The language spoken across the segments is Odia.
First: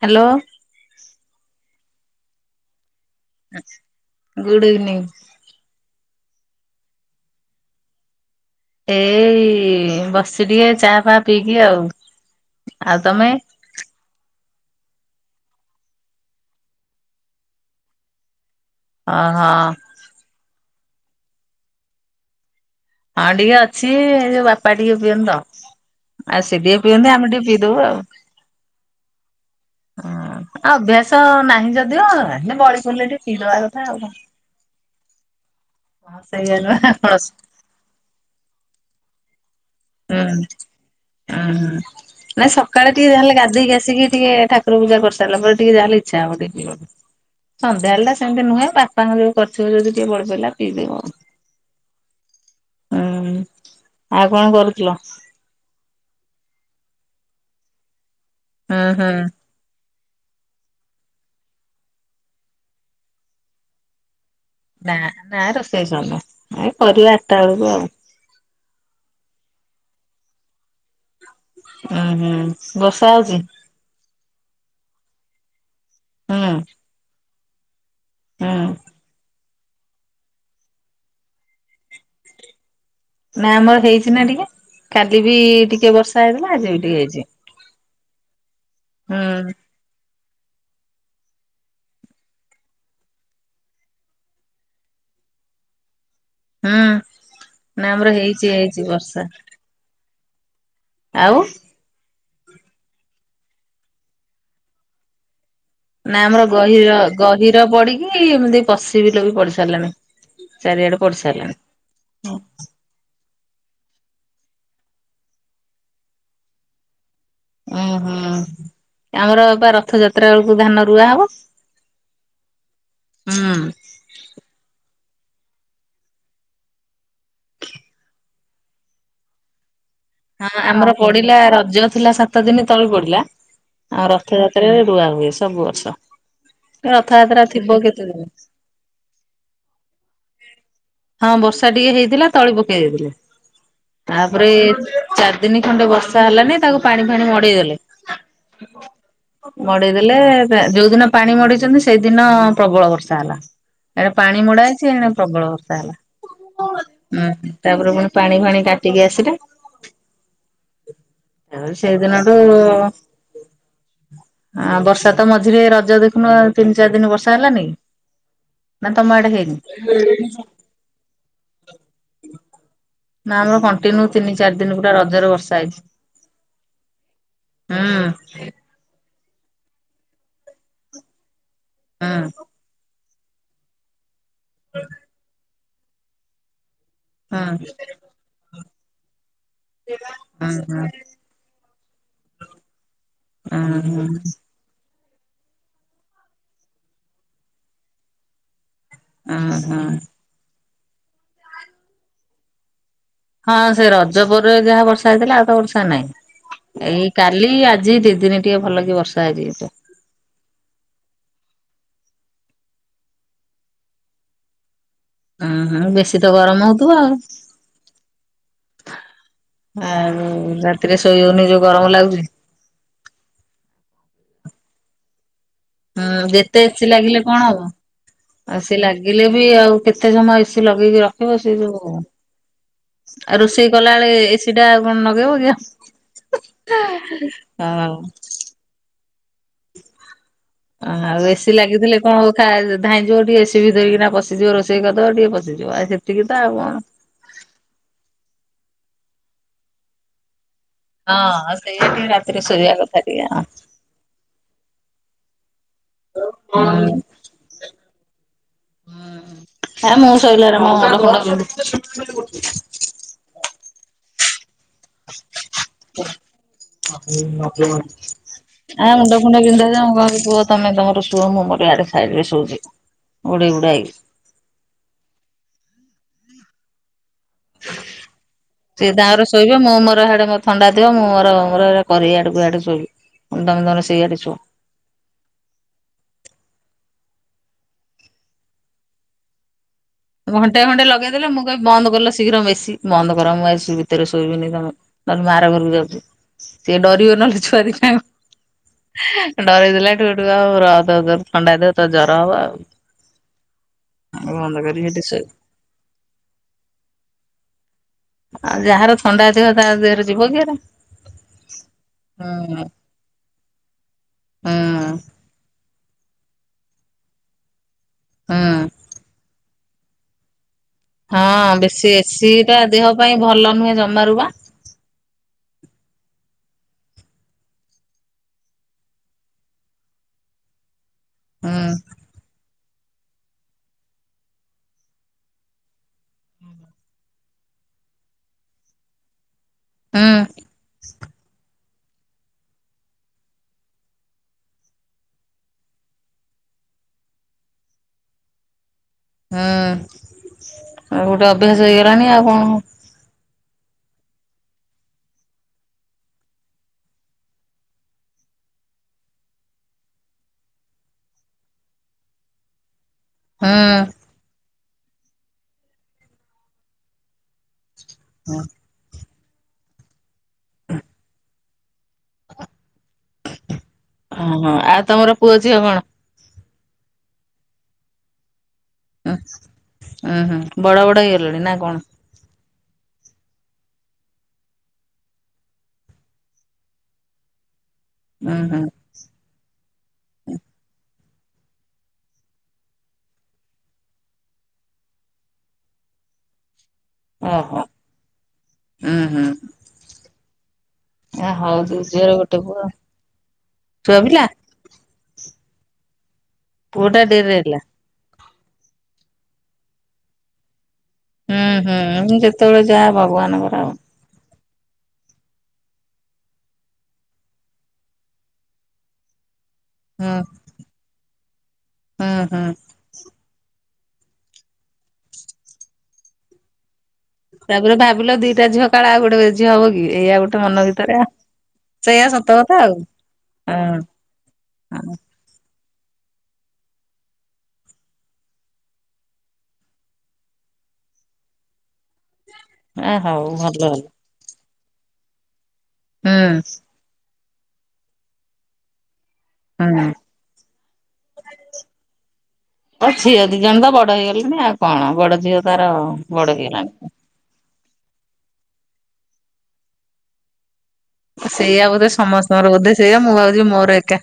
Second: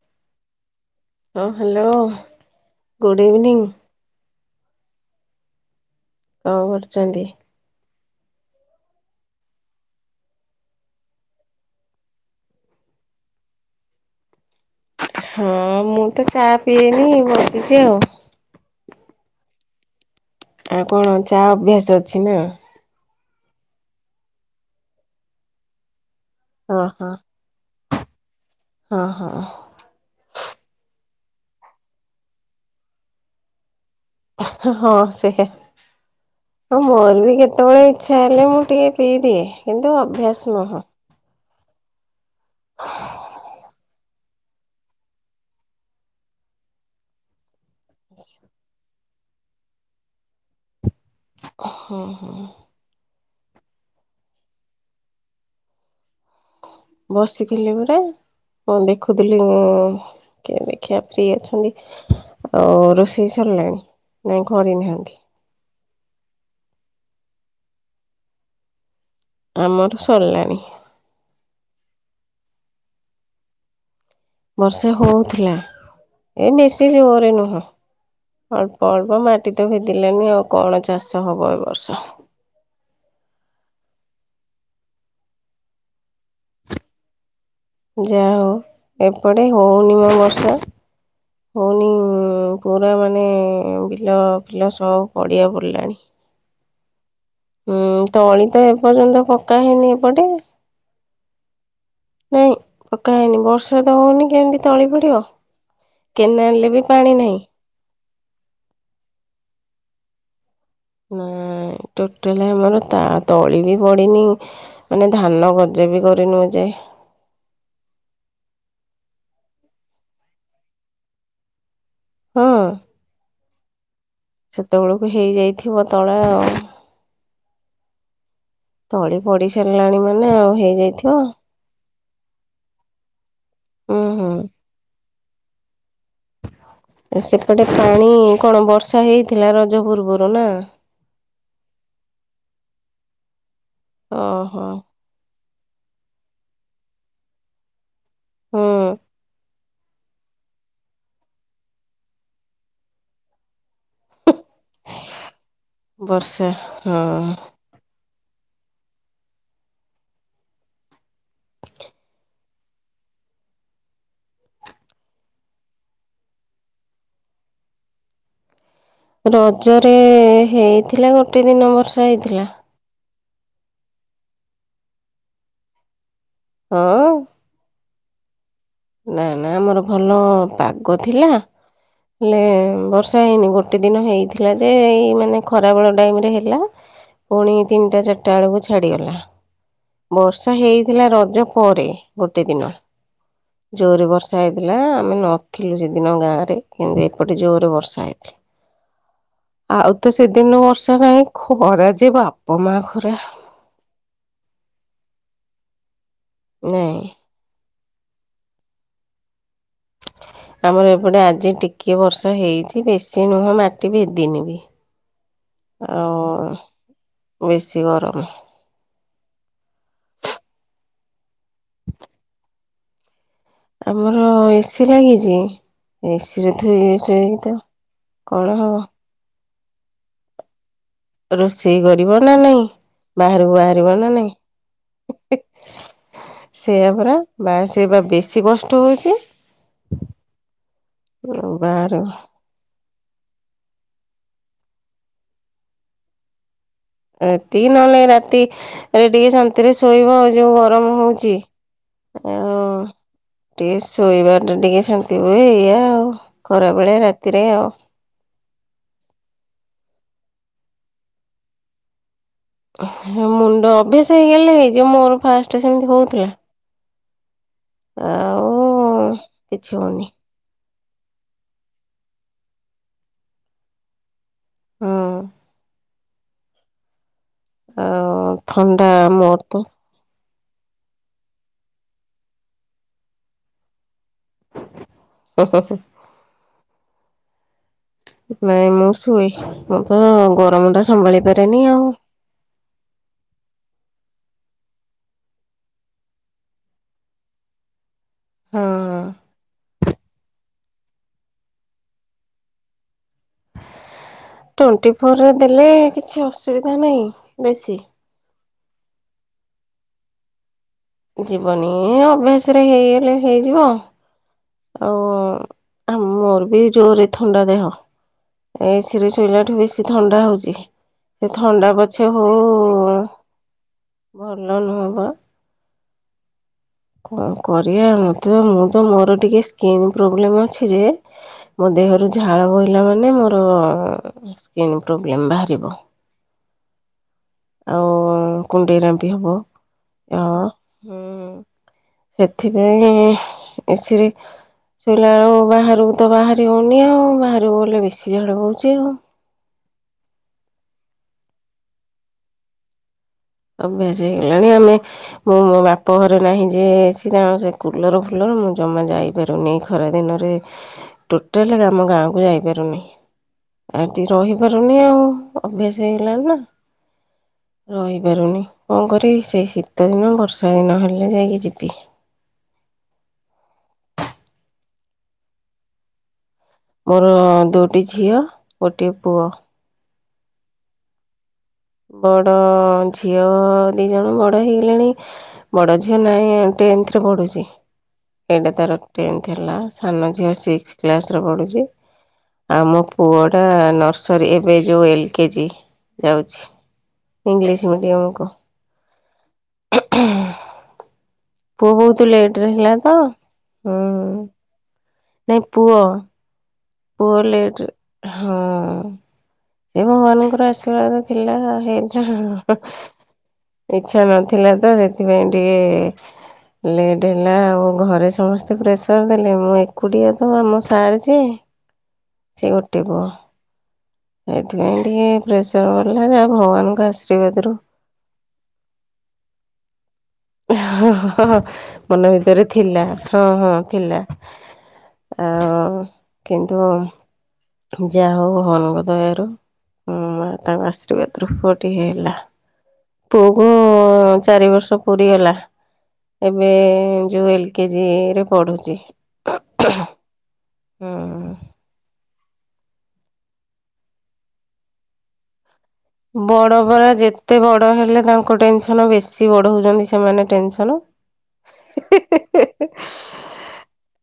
ହ୍ୟାଲୋ। ହଁ hello good evening good evening. କଣ କରୁଛନ୍ତି? ଏଇ ବସିଚି ଟିକେ ଚାହା ଫା ପିଇକି ଆଉ। ଆଉ ତମେ? ହଁ ମୁଁ ତ ଚା ପିଏନି ବସିଛି ଆଉ। ହ ହଁ। ଆଉ କଣ ଚା ଅଭ୍ୟାସ ଅଛି ନା? ହଁ ଟିକେ ଅଛି ଏ ଯୋଉ ବାପା ଟିକେ ପିଅନ୍ତି ତ ଆଉ ସେ ଟିକେ ହଁ ହଁ ପିଅନ୍ତି ଆମେ ଟିକେ ପିଇଦବୁ ଆଉ। ହଁ ହଁ ଆ ଅଭ୍ୟାସ ନାହିଁ ଯଦିଓ ହେନ୍ତି ବଳି ପଡ଼ିଲେ ଟିକେ ପିଇଦବା କଥା ଆଉ। ହଁ ସେଟା ହଁ ସେଇଆ ନୁହଁ ଆଉ ମୋର ହୁଁ ବି କେତେବେଳେ ଇଛା ହେଲେ ମୁଁ ଟିକେ ପିଇ ଦିଏ। କିନ୍ତୁ ଅଭ୍ୟାସ ନୁହଁ। ଓହୋ ନାଇଁ ସକାଳେ ଟିକେ ଯାହାହେଲେ ଗାଧେଇକି ଆସିକି ଟିକେ ଠାକୁର ପୂଜା କରିସାରିଲା ପରେ ଟିକେ ଯାହାହେଲେ ଇଚ୍ଛା ହବ ଟିକେ ପିଇବାକୁ। ସନ୍ଧ୍ୟା ବେଳ ଟା ସେମିତି ନୁହେଁ ବା ଚା ଯଦି କରିଥିବ ଯଦି ଟିକେ ବଳିପଳିଲା ପିଇଦବୁ ଆଉ। ହୁଁ ହୁଁ। ହୁଁ ଆଉ କଣ କରୁଥିଲ? ବସିଥିଲି ପରା ମୁଁ ହୁଁ ହୁଁ। ଦେଖୁଥିଲି କିଏ ଦେଖିବା ପ୍ରି ଅଛନ୍ତି ଆଉ ରୋଷେଇ ସରିଲାଣି? ନାଇଁ ଘରେନାହାନ୍ତି। ସେଇ ସମୟ ଆ କରିବା ଆଠଟା ବେଳକୁ ଆମର ସରିଲାଣି। ଉଁ ହୁଁ ବଷା ହଉଛି? ବର୍ଷେ ହଉଥିଲା ହୁଁ ଏ ବେଶୀ ଜୋରେ ନୁହଁ। ହୁଁ ଅଳ୍ପ ଅଳ୍ପ ମାଟି ତ ଭେଦିଲାନି ଆଉ କଣ ଚାଷ ହବ ଏ ବର୍ଷ। ନା ଆମର ହେଇଛି ନା ଟିକେ। କାଲି ବି ଟିକେ ବର୍ଷା ହେଇଥିଲା ଆଜି ବି ଟିକେ ହେଇଛି। ଯା ହଉ ହୁଁ ଏପଟେ ହଉନି ମ ବର୍ଷା ହଉନି ପୁରା ମାନେ ବିଲ ଫିଲ ସବୁ ପଡିଆ ପଡିଲାଣି। ହୁଁ। ନା ହୁଁ ଆମର ହେଇଛି ତଳି ତ ହେଇଛି ବର୍ଷା ଏପର୍ଯ୍ୟନ୍ତ ପକା ହେଇନି ଏପଟେ। ଆଉ? ନାଇଁ ପକ୍କା ହେଇନି ବର୍ଷା ତ ହଉନି କେମିତି ତଳି ପଡିବ। ନା ଆମର କେନାଲରେ ବି ଗହିର ପାଣି ନାହିଁ ଗହିର ପଡିକି ଏମିତି ପଶିିବିଲ ବି ପଡିି ସାରିଲାଣି। ଚାରିଆଡେ ପଡି ହୁଁ ସାରିଲାଣି। ଟୋଟାଲି ହେମାନେ ତା ତଳି ବି ପଡିିନି ମାନେ ଧାନ ଗଜା ବି କରିନୁ ଏଯାଏ ଉହୁଁ ଆମର ବା ରଥଯାତ୍ରା ବେଳକୁ ଧାନ ରୁଆ ହବ। ହଁ। ହୁଁ। ସ ହେଇଯାଇଥିବ ତଳା ଆଉ। ତଳି ପଡି ସାରିଲାଣି ମାନେ ହଁ ଆଉ ଆମର ହେଇଯାଇଥିବ। ପଡିଲା ରଜ ଥିଲା ସାତ ଦିନ ତଳି ପଡିଲା ହୁଁ ଆଉ ହୁଁ ରଥଯାତ୍ରାରେ ରୁଆ ହୁଏ ସବୁ ବର୍ଷ। ରଥଯାତ୍ରା ସେପଟେ ଥିବ କେତେ ପାଣି ଦିନ କଣ ବର୍ଷା ହେଇଥିଲା ରଜ ପୂର୍ବରୁ ନା? ହଁ ବର୍ଷା ଟିକେ ହେଇଥିଲା ତଳି ପକେଇ ଦେଇାଇଥିଲା। ତାପରେ ଓହୋ ଚାରି ଦିନ ଖଣ୍ଡେ ବର୍ଷା ହେଲାନି ତାକୁ ପାଣି ଫାଣି ମଡେଇ ଦେଲେ। ହୁଁ ମଡିଦେଲେ ଯୋଉ ଦିନ ପାଣି ମଡିଛନ୍ତି ସେଇଦିନ ପ୍ରବଳ ବର୍ଷା ହେଲା। ଏଡେ ପାଣି ମୋଡା ହେଛି ଏ ପ୍ରବଳ ବର୍ଷା ବର୍ଷା ହଁ ହେଲା। ତାପରେ ପାଣି ଫାଣି କାଟିକି ଆସିଲେ। ଏ ସେଇଦିନ ତ ଆ ବର୍ଷା ତ ମଝିରେ ରଜ ଦେଖୁନୁ ତିନି ଚାରି ଦିନ ବର୍ଷା ହେଲାନି କି? ନା ତମ ଆଡେ ହେଇନି ରଜରେ ହେଇଥିଲା ଗୋଟେ ଦିନ ବର୍ଷା ହେଇଥିଲା। ନା ଆମର କଣ୍ଟିନ୍ୟୁ ତିନି ଚାରି ଦିନ ପୁରଟା ରଜରେ ବର୍ଷା ହେଇଛି। ହଁ। ସେ ନା ନା ଆମର ଭଲ ପାଗ ଥିଲା। ହେଲେ ବର୍ଷ ଯାଇନି ଗୋଟେ ଦିନ ହେଇଥିଲା ଯେ ଏଇ ମାନେ ଖରାବେଳ ଟାଇମରେ ହେଲା। ହଁ ପୁଣି ତିନିଟା ଚାରିଟା ବେଳକୁ ଛାଡିଗଲା। ବର୍ଷା ହଁ ହେଇଥିଲା ରଜ ପରେ ଗୋଟେ ଦିନ। ଦୋରି ବର୍ଷା ହେଇଥିଲା। ନା ଆମେ ନଥିଲୁ ସେଦିନ ଗାଁ ରେ କିନ୍ତୁ ଏପଟେ ଜୋରରେ ବର୍ଷା ହେଇଥିଲା। ଆଉ ତ ସେଦିନ ବର୍ଷା ନାହିଁ ଖରା ଯେ ବାପା ମା। ଖରା ହଁ ସେ ରଜପୁରରେ ଯାହା ବର୍ଷା ହେଇଥିଲା ଆଉ ତ ବର୍ଷା ନାଇଁ। ଏଇ କାଲି ଆ ଆଜି ଦି ଦିନ ଟିକେ ଭଲ କି ବର୍ଷା ହେଇଛି ତ। ଆମର ଏପଟେ ଆଜି ଟିକିଏ ବର୍ଷା ହେଇଛି ବେଶୀ ନୁହଁ ମାଟି ଭେଦିନି ବି। ଉହଁ ଆଉ ବେଶୀ ତ ଗରମ ହୋଉଥିବ ଆଉ। ବେଶୀ ଗରମ ଆଉ ରାତିରେ ଶୋଇ ହାଉନି ଯୋଉ ଗରମ ଲାଗୁଛି। ଆମର ଏସି ଲାଗିଚି। ହଁ ଯେତେ ଏସି ଲାଗିଲେ କଣ ହବ। କଣ ଆଉ ହବ ସେ ଲାଗିଲେ ବି ଆଉ କେତେ ସମୟ ଏସ ଲଗେଇକି ରଖିବ ସେ ରୋଷେଇ ଯୋଉ କରିବ ନା ନାଇଁ। ଆଉ ବାହାରକୁ ରୋଷେଇ ବାହାରିବ ନା କଲାବେଳେ ଏ ସିଟା କଣ ନଗେଇବ କି ଆଉ। ସେଇଆା ପରାା ବା ସେ ବା ବେଶୀ କଷ୍ଟ ହଉଛି। ଓ ଆଉ ଏସି ଲାଗିଥିଲେ ବାହାର କଣ ହୋଉ ଖା ଧାଇଁ ଯଯିବ ଟିକେ ଏସିି ବି ଧରିକି ପଶିଯିବ ରୋଷେଇ କଦ ଟିକେ ପିଯିବ ଆଉ ସେତିକି ତ ଆଉ କଣ ଏତିକି ନହେଲେ ରାତି ରେ ଟିକେ ଶାନ୍ତିରେ ଶୋଇବ ଯୋଉ ହୋଉଛି ହଁ ସେଇଆ ଟିକେ ଆ ରାତିରେ ଶୋଇବା କଥା ଆଉ। ଟିକେ ଶୋଇବା ଟା ଟିକେ ଅଛନ୍ତି ବୋଲି ଏଇଆ ଆଉ ଖରା ହୁଁ ବେଳେ ରାତିରେ ଆଉ। ହେ ମୁଁ [inaudible] ଶୋଇଲାରୁ ମୋ ମୁଣ୍ଡ ଫୁଣ୍ଡ ବିନ୍ଧୁଚି। ମୁଣ୍ଡ ଅଭ୍ୟାସ ହେଇଗଲେ ହେଇଯିବ ମୋର ଫାଷ୍ଟ ସେମିତି ହୋଉଥିଲା [inaudible] ମୁଣ୍ଡ ଫୁଣ୍ଡ ପିନ୍ଧା କିଛି ହଉନି କାହାକୁିବ ତମେ ତମ ଶୁଅ ମୁଁ ମୋର ୟାଡେ ସାଇଟରେ ଶୋଉଚି ଘୋଡେଇ ଘୁଡ଼ା ହେଇକି ହୁଁ। ଆଉ ଥଣ୍ଡା ସେ ଗାଁର ମୋର ତ ଶୋଇବେ ମୋ ମୋର ହାଡ ମୋର ଥଣ୍ଡା ଦିହ ମୁଁ ମୋର ମୋର କରେ ୟାଡକୁ ୟାଡେ ସେଇବି ତମେ ତମର ସେଇଆଡେ ସୁ ଓହୋ ହୋ। ନାଇଁ ମୁଁ ଶୁଇ ଘଣ୍ଟେ ଘଣ୍ଟେ ଲଗେଇଦେଲେ ମୁଁ କହି ଆଉ ବନ୍ଦ କଲ ଶୀଘ୍ର ବେଶୀ ବନ୍ଦ କର ମୁଁ ଭିତରେ ଶୋଇବନି ତମେ ନହେଲେ ମୁଆ ର ଘରକୁ ଯାଉଛି ସିଏ ଡରିବେ ନହେଲେ ଚୁଆଦିଟା। ହଁ। ଡ଼ରେଇଦେଲା ଠୁ ହେଟୁ ଥଣ୍ଡା ହେଦ ତ ଜର ହବ ଆଉ ବନ୍ଦ କର ସେ ପରେ ଦେଲେ କିଛି ଅସୁବିଧା ନାହିଁ ବେଶୀ ଆଉ ଯାହାର ଥଣ୍ଡା ଦେହ ତା ଦେହରେ ଯିବ କି ଏରା। ଯିବନି ଅଭ୍ୟାସ ରେ ହୁଁ। ହେଇଗଲେ ହେଇଯିବ ହୁଁ ଆଉ। ଆମ ମୋର ବି ଜୋରେ ଥଣ୍ଡା ଦେହ ହୁଁ ଏସିରେ ଶୋଇଲା ଠୁ ବେଶୀ ଥଣ୍ଡା ହଉଛି। ସେ ହଁ ଥଣ୍ଡା ବେଶୀ ପଛେ ଏସି ହଉ ଟା ଦେହ ପାଇଁ ଭଲ ନୁହେଁ ଜମାରୁ ବା। ଭଲ ନୁହପା। କଣ କରିବା ମତେ ମୁଁ ତ ମୋର ଟିକେ ସ୍କିନ୍ ପ୍ରୋବ୍ଲେମ୍ ଅଛି ଯେ ହୁଁ ମୋ ଦେହରୁ ଝାଳ ବ ପିଲାମାନେ ମୋର ସ୍କିନ୍ ପ୍ରୋବ୍ଲେମ୍ ବାହାରିବ। ଆଉ କୁଣ୍ଡେଇ ରାମ୍ପୀ ହବ ହୁଁ ର ହୁଁ। ସେଥିପାଇଁ ଏସିରେ ଶୋଇଲା ବେଳୁ ବାହାରକୁ ତ ବାହାରି ହଉନି ଆଉ ବାହାରକୁ ଗଲେ ବେଶୀ ଝାଳ ବଉଛି ଆଉ। ହୁଁ ଆଉ ଗୋଟେ ଅଭ୍ୟାସ ହେଇଗଲାଣି ଆଉ କଣ ଭ୍ୟାସ ହେଇଗଲାଣି ଆମେ ମୁଁ ମୋ ବାପ ଘରେ ନାହିଁ ଯିଏ ଆସି ତାଙ୍କ ସେ କୁଲର ଫୁଲର ମୁଁ ଜମା ଆମେ ଯାଇପାରୁନି ଖରା ଦିନରେ ଟୋଟାଲି ଆମ ଗାଁକୁ ଯାଇପାରୁନି। ଆଠି ରହିପାରୁନି ଆଉ ଅଭ୍ୟାସ ହେଇଗଲାଣି ନା ରହି ପାରୁନି କଣ କରି ସେଇ ଶୀତ ଦିନ ବର୍ଷା ଦିନ ହେଲେ ଯାଇକି ଯିବି। ଓହୋ ଆଉ ତମର ପୁଅ ଝିଅ କଣ? ମୋର ଦୁଇଟି ଝିଅ ଗୋଟିଏ ପୁଅ। ହୁଁ ହୁଁ ବଡ ବଡ ହେଇରଣି ନା? କଣ? ବଡ ମ ଝିଅ ଦି ଜଣ ବଡ ହେଇଗଲେଣି ବଡ ଝିଅ ଟେଥରେ ପଢୁଛି। ଉୁଁ ଏଇଟା ହୁଁ ତର ଟେନ୍ଥ ହେଲା ସାନ ଝିଅ ସିକ୍ସ କ୍ଲାସରେ ପଢୁଛି। ଆମ ପୁଅ ଟା ନର୍ସରୀ ଏବେ ଯୋଉ ଏଲ କେଜି ଯାଉଛି। ଓହୋ ଇଂଲିୀଶ ମିଡିଆମକୁ। ଉୁଁ ହୁଁ ଆ ହଉ ପୁଅ ଦି ବହୁତ ଝିଅର ଗୋଟେ ଲେଟ ରେ ପୁଅ ହେଥିଲା ତ ଛୁଆ ପିଲା ହୁଁ। ନାଇଁ ପୁଆ। କୋଟାପୁ ଟାଡେରି ରେହେଲା ତ। ହଁ ସେ ଭଗବାନଙ୍କର ଇଛା। ଥିଲା ହୁଁ ହୁଁ ହେଇଗଲା ଯେତେବେଳେ ଯାହା ଭଗବାନଙ୍କର ଆଉ ଇଚଛା। ଥିଲା ତ ସେଥିପାଇଁ ଟିକେ ଲେଟ୍ ହେଲା ଆଉ ଘରେ ସମସ୍ତେ ପ୍ରେସର ଦେଲେ ମତେ। କୁକୁଡିଆ ହୁଁ ତ ଆମ ସାର୍ ଯେ ହୁଁ ସେ ହୁଁ ଗୋଟେ ପୁଅ। ଏଥିପାଇଁ ଟିକେ ପ୍ରେସର ପଲା ଯାହା ଭଗବାନଙ୍କୁ ଆସା। ତାପରେ ଭାବିଲ ଦିଟା ଝିଅ ଆଉ ଗୋଟେ ଝିଅ ହବ କି? ଏଇଆ ଗୋଟେ ମନ ଭିତରେ ଆଉ ସେଇଆ ମନ ସତ ଭିତରେ କଥା ଆଉ ଥିଲା ହଁ ହଁ ଥିଲା। ହଁ ଆଉ କିନ୍ତୁ। ଯା ହଉ ଭଗବାନଙ୍କ ଦୟାରୁ ହ୍ନୁ ତାଙ୍କ ଅଶ୍ରିବାଦରୁ ପୁଅ ଟିଏ ହେଲା। ଆ ହଉ ପୁଅକୁ ଭଲ ହେଲା ଚାରି ବର୍ଷ। ପୁରି ଗଲା ହୁଁ ଏବେ ଯୋଉ ଏଲେ କେଜି ରେ ପଢୁଛି। ହୁଁ। ହୁଁ। ତ ଝିଅ ଦି ଜଣ ତ ବଡ ହେଇଗଲେଣି ଆଉ କଣ ବଡ ଝିଅ ତାର ବଡ ପରା ଯେତେ ବଡ ବଡ଼ ହେଲେ ତାଙ୍କ ଟେନସନ ବେଶୀ ବଢୁଛନ୍ତି ସେମାନେ ଟେନସନ ସେଇଆା ବୋଧେ ସମସ୍ତଙ୍କର ବୋଧେ ସେଇଆ ମୁଁ ଭାବୁଛି ମୋର ଏକା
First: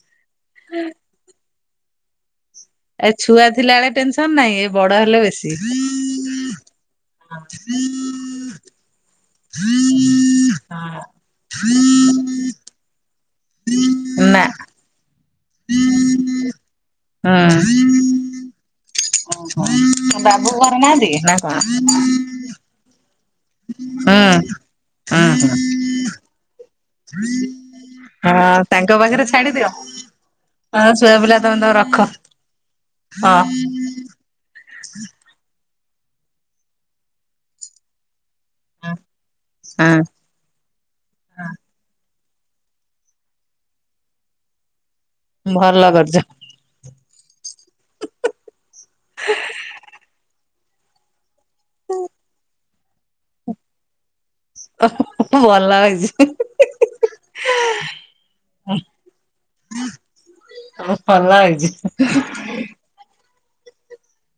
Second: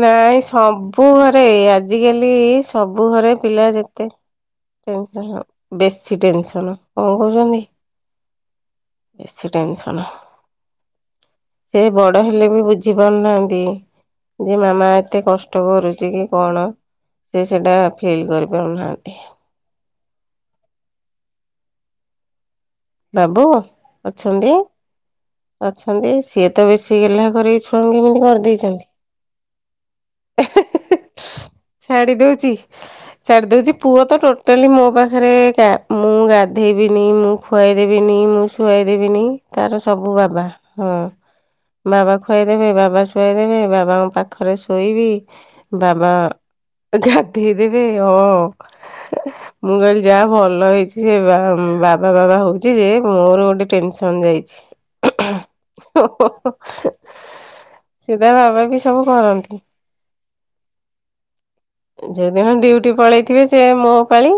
ନାଇଁ ସବୁ ଘରେ ଏଇ ଆଜିକାଲି ସବୁ ଏ ଘରେ ଛୁଆ ପିଲା ଥିଲାବେଳେ ଯେତେ ଟେନସନ ନାହିଁ ଏ ବଡ କଣ ହେଲେ କହିଲ ବେଶୀ। ବେଶୀ ଟେନସନ କଣ ହଉଛନ୍ତି। ବେଶୀ ଟେନସନ [inaudible] ସେ ବଡ଼ ହେଲେ ବି ବୁଝିପାରୁ ନାହାନ୍ତି ନା ଯେ ମାମା ଏତେ କ ଷ୍ଟ କରୁଛି କି କଣ ସେ ସେଇଟା ଫିଲ୍ କରିପାରୁନାହାନ୍ତି। ବାବୁ ଘରେ ନାହାନ୍ତି ନା କଣ? ବାବୁ ହୁଁ। ଅଛନ୍ତି। ହୁଁ ହୁଁ ଅଛନ୍ତି ସିଏ ତ ବେଶୀ ଗେଲ୍ହା କରିକି ଛୁଆଙ୍କୁ ଏମିତି ହଁ କରିଦେଇଛନ୍ତି। ତାଙ୍କ ପାଖରେ ଛାଡିଦିଅ। ହଁ ଛୁଆ [inaudible] ପିଲା ତମେ ତମ [inaudible] ରଖ ଛାଡି ଦୋଉଛି ହଁ ଛାଡି ଦୋଉଛି ପୁଅ ତ ଟୋଟାଲି ମୋ ପାଖରେ ଇଂକା ମୁଁ ଗାଧେଇବିନି ମୁଁ ଖୁଆଇଦେବିନି ମୁଁ ଶୁଆଇଦେବିନି ତାର ହଁ ସବୁ ବା ବା ହଁ ବାବା ଖୁଆଇଦେବେ ବାବା ଶୁଆଇଦେବେ ବାବାଙ୍କ ପାଖରେ ଶୋଇ ହୁଁ ଭଲ ବାବା କରିଛ। [inaudible] ଦେଇଦେବେ ହଁ ମୁଁ କହିଲି ଯା ଭଲ ଭଲ ହେଇଛି ସେ ବାବା ବାବା ହୋଉଛି ଯେ ମୋର ଗୋଟେ ଟେନସନ ଯାଇ ଓ ଭଲ ହେଇଛି। [inaudible] ସିଧା ବାବା ଵି ସବୁ କରନ୍ତି। ଭଲ ହେଇଛି [inaudible] ଯୋଉ ଦିନ ଡ୍ୟୁଟି ପଳେଇଥିବେ ସେ ମୋ ପାଳି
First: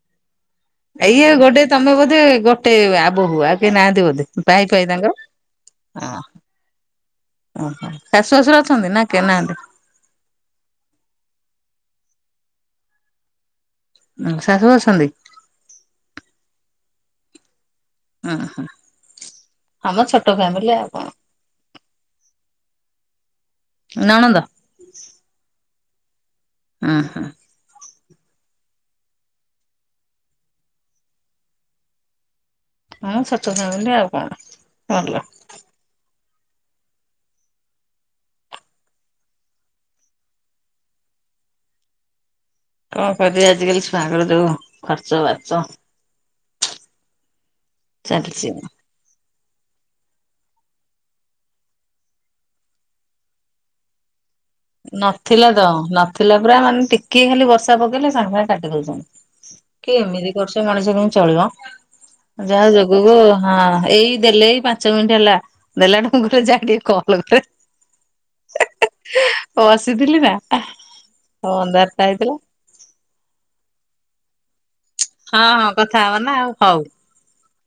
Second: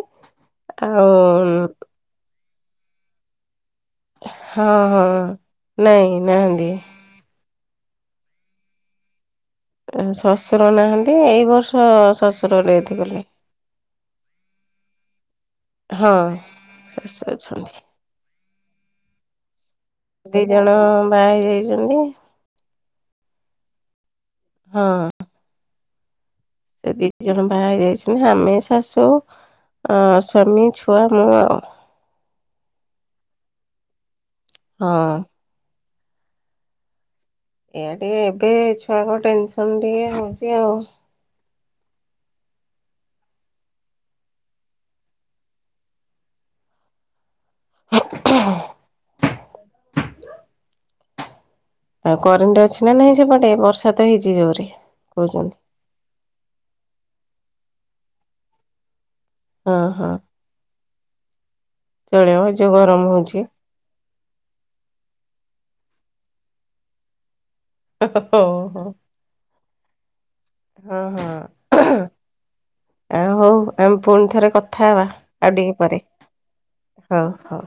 ଆଉ ଏଇଏ ଗୋଟେ ତମେ ବୋଧେ ଗୋଟେ ଆବହୁୁଆ ନାନ୍ତିି ବୋଧେ ପାଇଁ ହଁ ପାଇଁ ହଁ ତାଙ୍କର [inaudible] ନାଇଁ ନାହାନ୍ତି ଓହୋ ଶାଶୁ ଶଶୁର ଅଛନ୍ତି ନା କେ ନାହାନ୍ତି? ଶ୍ୱଶୁର ନାହାନ୍ତି ଏଇ ବର୍ଷ ଶ୍ୱଶୁର ରେର୍ଥ କଲେ। ଉ ଶାଶୁ ଅଛନ୍ତି? ହଁ ଶାଶୁ ଅଛନ୍ତି। ଅହଁ। ଆମ ଛୋଟ ଦି ଫ୍ୟାମିଲି ଜଣ ଆଉ କଣ। ବାହା ହେଇଯାଇଛନ୍ତି। [inaudible] ନଣନ୍ଦ ହଁ। ସେ ଉଁ ଦି ଜଣ ହୁଁ ବାହା ହେଇଯାଇ ହୁଁ ଆମେ ଶାଶୁ ଆଉ ସ୍ୱାମୀ ଛୁଆ ମୁଁ ଆଉ। ହଁ ଛୋଟ ଫ୍ୟାମିଲି ଆଉ କଣ ହଁ ଭଲ। ଏଆ ଟିକେ ଏବେ ଛୁଆଙ୍କ ଟେନସନ ଟିକେ ହୋଉଛି ଆଉ। କଣ କରିବା ଆଜିିକାଲି ଛୁଆଙ୍କ ଯୋଉ ଖର୍ଚ୍ଚ ବାର୍ଚ ଚାଲିଛି ଆଉ କରେଣ୍ଟ ଅଛି ନା ନହିଁ ସେପଟେ ବର୍ଷା ତ ହେଇଛି ଜୋରେ ନଥିଲା କହୁଛନ୍ତି ତ ନଥିଲା ପୁରା ମାନେ ଟିକେ ଖାଲି ବର୍ଷା ପକେଇଲେ ସାଙ୍ଗେ ସାଙ୍ଗେ କାଟି ଦୋଉଛନ୍ତି। ହଁ କି ହଁ। ଏମିତି କରୁଛ ମଣିଷ କେମତି ଚଳିବ ଚଳିବ ଯାହା ଯୋଉ ଗରମ ଯୋଗକୁ ହଉଛି। ହଁ ଏଇ ଦେଲେ ଏଇ ପାଞ୍ଚ ମିନିଟ ହେଲା। ଦେଲାଠୁ ମୁଁ କହିଲି ଯାଏ ଟିକେ କଲ୍ କରେ [inaudible] [inaudible] ବସିଥିଲି ନା [inaudible] ଅନ୍ଧାରଟା ହେଇଥିଲା। ଆ ହୋଉ ଆମେ ପୁଣି ଥରେ କଥା ହବା ହଁ ଆଉ ହଁ ଟିକେ ପରେ କଥା ହବା ନା ଆଉ ହୋଉ। ହଉ ହଉ।